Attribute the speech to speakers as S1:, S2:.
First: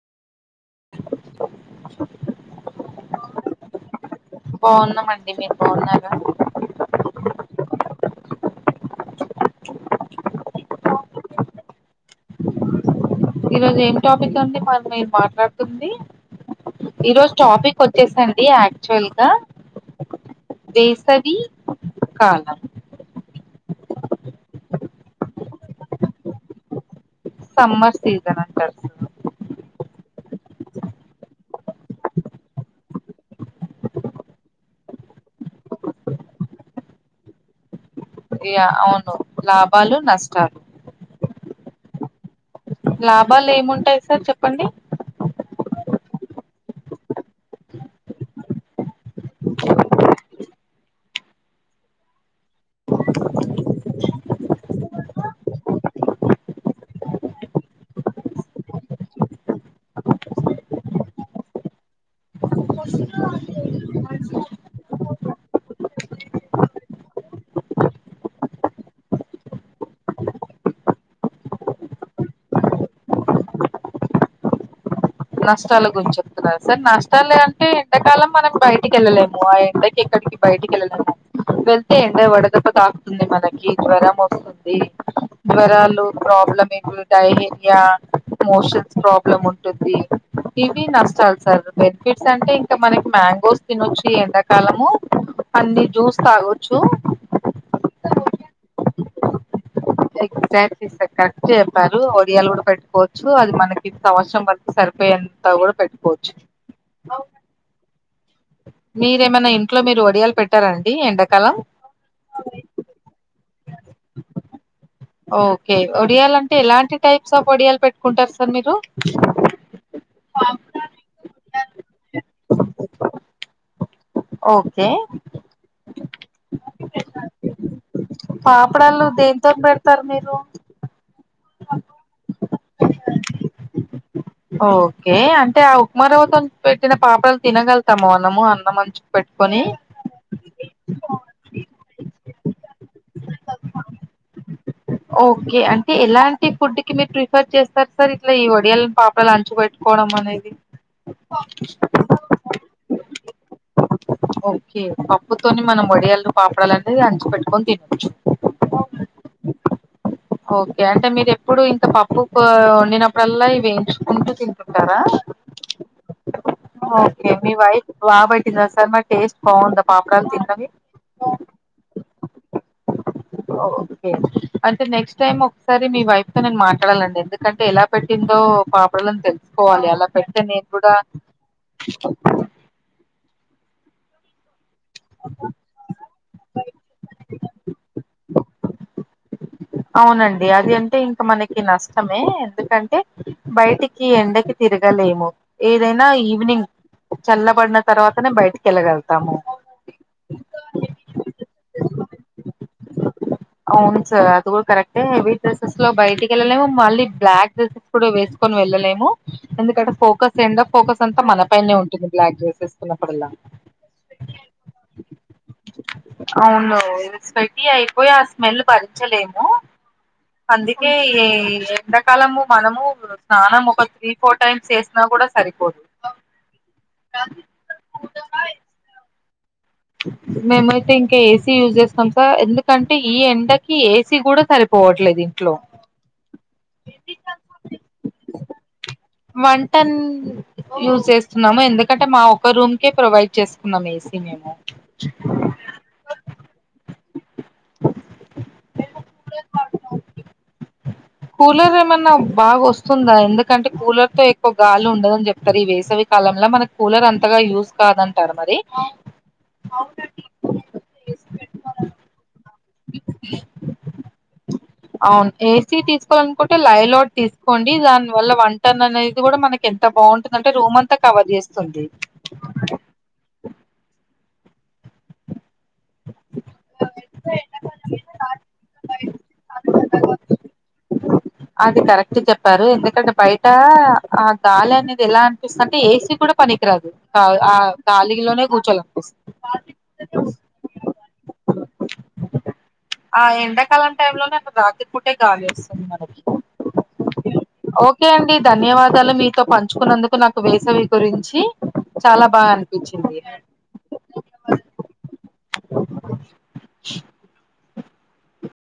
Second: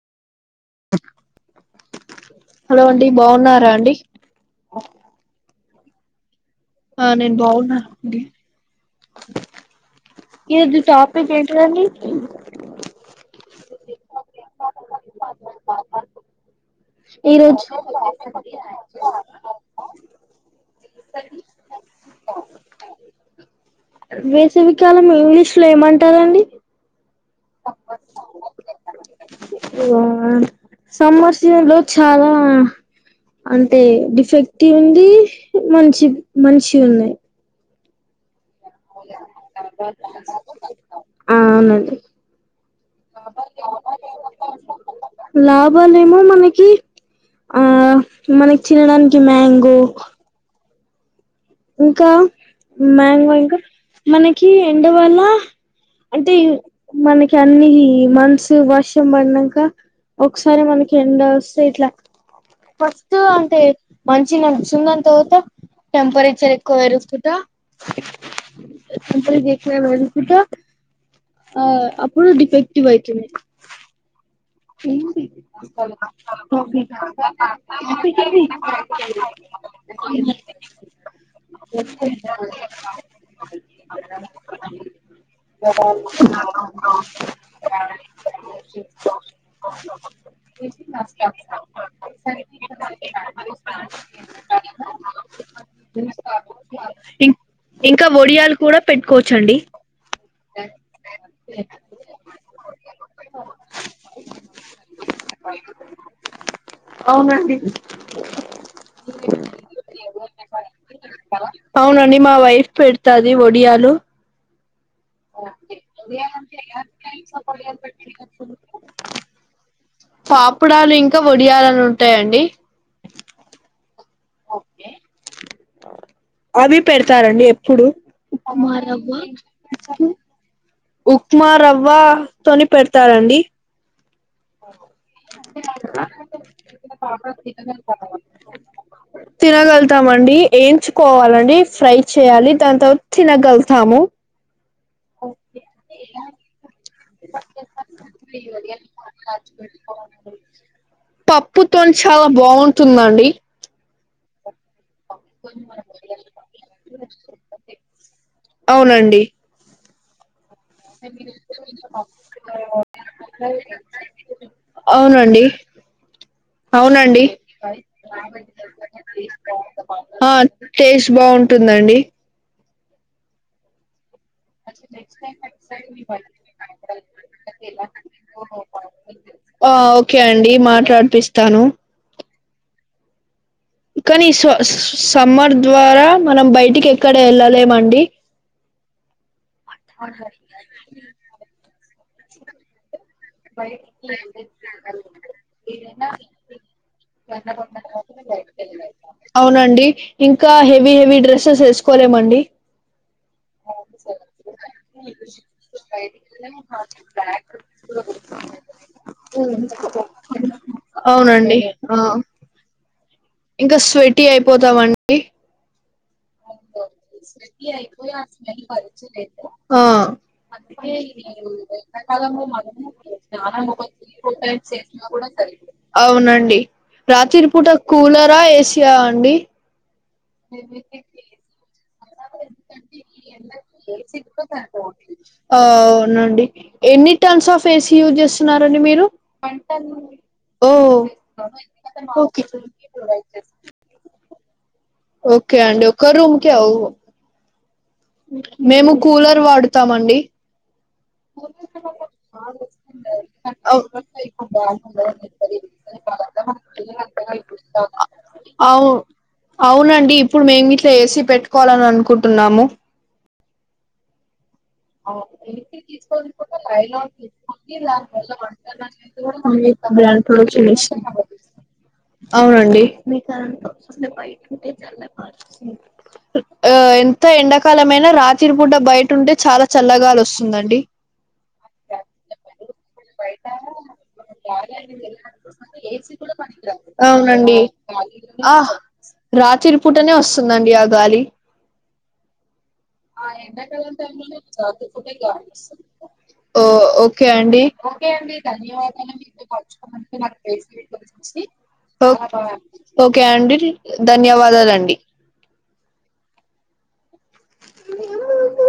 S1: బావున్నారా అండి
S2: బావున్నాం అండి మీరు బావున్నారా
S1: ఆ నేను బావున్నా అండి ఈ రోజుది టాపిక్ ఏంటిదండి
S2: ఈ రోజు ఏం టాపిక్ అండి మరి మీరు మాట్లాడుతుంది ఈరోజు టాపిక్ వచ్చేసి అండి యాక్చువల్ గా వేసవి కాలం
S1: వేసవికాలం ఇంగ్లీష్ లో ఏమంటారండి
S2: సమ్మర్ సీజన్ అంటారు
S1: సమ్మర్ సీజన్ లో చాలా అంటే డిఫెక్టీ ఉంది మంచి మంచివి ఉన్నాయి
S2: ఇయ అవును లాభాలు నష్టాలు
S1: ఆ అవునండి
S2: లాభాలు ఏముంటాయి సార్ చెప్పండి
S1: లాభాలేమో మనకి ఆ మన చినడానికి మ్యాంగో ఇంకా మ్యాంగో ఇంకా మనకి ఎండవల్ల అంటే మనకి అన్ని మంత్సు వర్షం పడినాంక ఒకసారి మనకి ఎండ వస్తే ఇట్లా ఫస్ట్ అంటే మంచి నడుచుందని తర్వాత టెంపరేచ చర్ ఎక్కువ ఏరేసుకుట [unintelligible] ఆ అప్పుడు డిఫెక్టివ్ అయితుంది ఏంది
S2: నష్టాల గురించి చెప్తున్నారు సార్ నష్టాలు అంటే ఎండాకాలం మనం బయటికి ఎళ్ళలేము ఆ ఎండకి ఎక్కడికి బయటికి ఎళ్ళాళ్ళేము వెళ్తే ఎండ వడదెబ్బ తాకుతుంది మనకి జ్వరం వస్తుంది జ్వరాలు ప్రాబ్లమ్ ఏ డైహేరియా మోషన్స్ ప్రాబ్లమ్ ఉంటుంది ఇవి నష్టాలు సార్ బెనిఫిట్స్ అంటే ఇంకా మనకి మ్యాంగోస్ తినొచ్చు ఎండాకాలము అన్ని జ్యూస్ తాగొచ్చు
S1: ఇం ఇంకా ఒడియాలు కూడా పెట్టుకోవచ్చండి
S2: ఎగ్జాక్ట్లీ సార్ కరెక్ట్ చెప్పారు ఒడియాలు కూడా పెట్టుకోవచ్చు అది మనకి ఇంక అవసరం ప సరిపోయేంత కూడా పెట్టుకోవచ్చు
S1: అవునండి
S2: మీరేమైనా ఇంట్లో మీరు ఒడియాలు పెట్టారాండి ఎండాకాలం
S1: అవునండి మా వైఫ్ పెడతాది ఒ డియాలు
S2: ఓకే ఒడియాలంటే ఎలాంటి టైప్స్ ఆఫ్ ఒడియాలు పెట్టుకుంటారు సార్ మీరు
S1: పాపుడాలు ఇంకా ఒడియాలని ఉంటాయంండి
S2: ఓకే
S1: అవి పెడతారండి ఎప్పుడు
S2: పాపడలు దేంతోని పెడతారు మీరు
S1: ఉప్మా రవ్వతోని పెడతారంండి
S2: ఓకే అంటే ఆ ఉప్మా రవ్వతోని పెట్టిన పాపడాలు తినగలుతామా మనము అంత మంచి
S1: తినగలుగుతామండి ఎయించుకోవాలండి ఫ్రై చేయ్యాలి దాని తర్వాత తినగలుతాము
S2: ఓకే అంటే ఎలాంటి ఫుడ్ కి మీరు ప్రిఫర్ చేస్తారు సార్ ఇట్లా ఈ వడియాలని పాపడాలని అంచు పెట్టుకోవడం అనేది
S1: పప్పుతోని చాలా బాగుంటుందండి
S2: ఓ కే పప్పుతోని మనం వడియాలని పాపడాలనేది అంచి పెట్టుకొని తినొచ్చు
S1: అవునండి
S2: ఓకే అంటే మీరు ఎప్పుడు ఇంత పప్పు వండినప్పుడల్లా ఇవి వేయించుకుంటూ తింటుంటారా
S1: అవునండి అవునండి
S2: ఓకే మీ వైఫ్ బాగా పెట్టిందా సార్ మరి టేస్ట్ బాగుందా పాపడాలు
S1: ఆ
S2: తిన్నవి
S1: టేస్ట్ బాగుంటుం దండి
S2: ఓకే అంటే నెక్స్ట్ టైమ్ ఒకసారి మీ వైఫ్ తో నేను మాట్లాడాలండి ఎందుకంటే ఎలా పెట్టిందో పాపడాలని
S1: ఆ
S2: తెలుసుకోవాలి అలా
S1: ఓకే
S2: పెడితే
S1: అండి
S2: నేను కూడా
S1: మాట్లాడిపిస్తాను కానీ సా సమ్మర్ ద్వారా మనం బయటికి ఎక్కడ ఎళ్ళలేమండి
S2: అవునండి అది అంటే ఇంకా మనకి నష్టమే ఎందుకంటే బయటికి ఎండకి తిరగలేము ఏదైనా ఈవినింగ్ చల్లబడిన తర్వాతనే బయటికి వెళ్ళగలుగుతాము
S1: అవునండి ఇంకా హెవీ హెవీ డ్రె స్సెస్ ఎసుకోలేమండి
S2: అవును సార్ అది కూడా కరెక్టే హెవీ డ్రస్సెస్ లో బయటికెళ్ళలేము మళ్ళీ బ్లాక్ డ్రెస్సెస్ కూడా వేస్ కొని వెళ్ళలేము ఎందుకంటే ఫోకస్ ఎండ ఫోకస్ అంతా మన
S1: అవునండి
S2: పైనే
S1: ఆ
S2: ఉంటుంది బ్లాక్ డేస్ ఏసుకున్నప్పుడల్లా
S1: ఇంకా స్వెట్టీ అయిపోతామండి
S2: అవును స్వెట్టీ అయిపోయి ఆ స్మెల్లు భరించలేము
S1: ఆ
S2: అందుకే ఏ ఎండాకాలము మనము స్నానం ఒక త్రీ ఫోర్ టైమ్స్ చేసినా కూడా సరిపోదు
S1: అవునండి రాత్రి పూట కూలరా ఏ సి ఆ అండి
S2: మేమయితే ఇంక ఏ సీ యూజ్ చేస్తాం సార్ ఎందుకంటే ఈ ఎండకి ఏసీ కూడా సరిపోవట్లేదు ఇంట్లో
S1: ఆ అవునండి ఎన్ని tons of A C use చేస్తున్నారండి మీరు
S2: వన్ టన్
S1: ఓ
S2: యూజ్ చేస్తున్నాము ఎందుకంటే మా
S1: ఓకే
S2: ఒక రూం కే ప్రొవైడ్ చేసుకున్నాం ఏ సీ మేము
S1: ఓకే అండి ఒక్క రూం కే ఔ మేము కూలర్ వాడుతామండి
S2: కూలర్ ఏమన్నా బాగొస్తుందా ఎందుకంటే
S1: అవ్-
S2: కూలర్ తో ఎక్కువ గాలి ఉండదు అని చెప్తారు ఈ వేసవి కాలం మల్ల మనకు కూలర్ అంతగా యూస్ కాదంటారు మరి
S1: అవు అవునండి ఇప్పుడు మేం గిట్లా ఏ సీ పెట్టుకోవాలని అనుకుంటున్నా [inaudible]
S2: అవును ఏసీ తీసుకోవాలనుకుంటే లైలాట్ తీసుకోండి దాని వల్ల వన్ టన్ అనేది కూడా మనకి ఎంత
S1: ప్లాంట్
S2: బాగుంటుందంటే
S1: ప్రొడక్షన్
S2: రూమ్
S1: చేసా
S2: అంతా కవర్ చేస్తుంది
S1: అవునండి [unintelligible] ఆ ఎంత ఎండాకాలమైనా రాతిరి పూట బయటుంటే చాలా ల గాలి వస్తుందండి
S2: అది కరెక్ట్ గ చెప్పారు ఎందుకంటే బయట ఆ గాలి అనేది ఎలా అనిపిస్తది అంటే ఏ సీ కూడా కూడా పనికిరాదు ఔ ఆ గాలిలోనే కూర్చోలనిపిస్
S1: రాతిరి పూటనే వస్తుందన్ గాలి
S2: ఆ ఎండాకాలం టైమ్ లోనే
S1: రాత్రి పూటే
S2: గాలి వస్తుంది
S1: గాలొస్తుంది
S2: మనకి
S1: ఓ ఓకే అండి ఓక్
S2: ఓకే అండి ధన్యవాదాలు మీతో పంచుకున్నందుకు నాకు వేసవి గురించి చాలా బాగా అనిపించింది
S1: ఓకే అండి ధన్యవాదాలు అండి
S2: హా.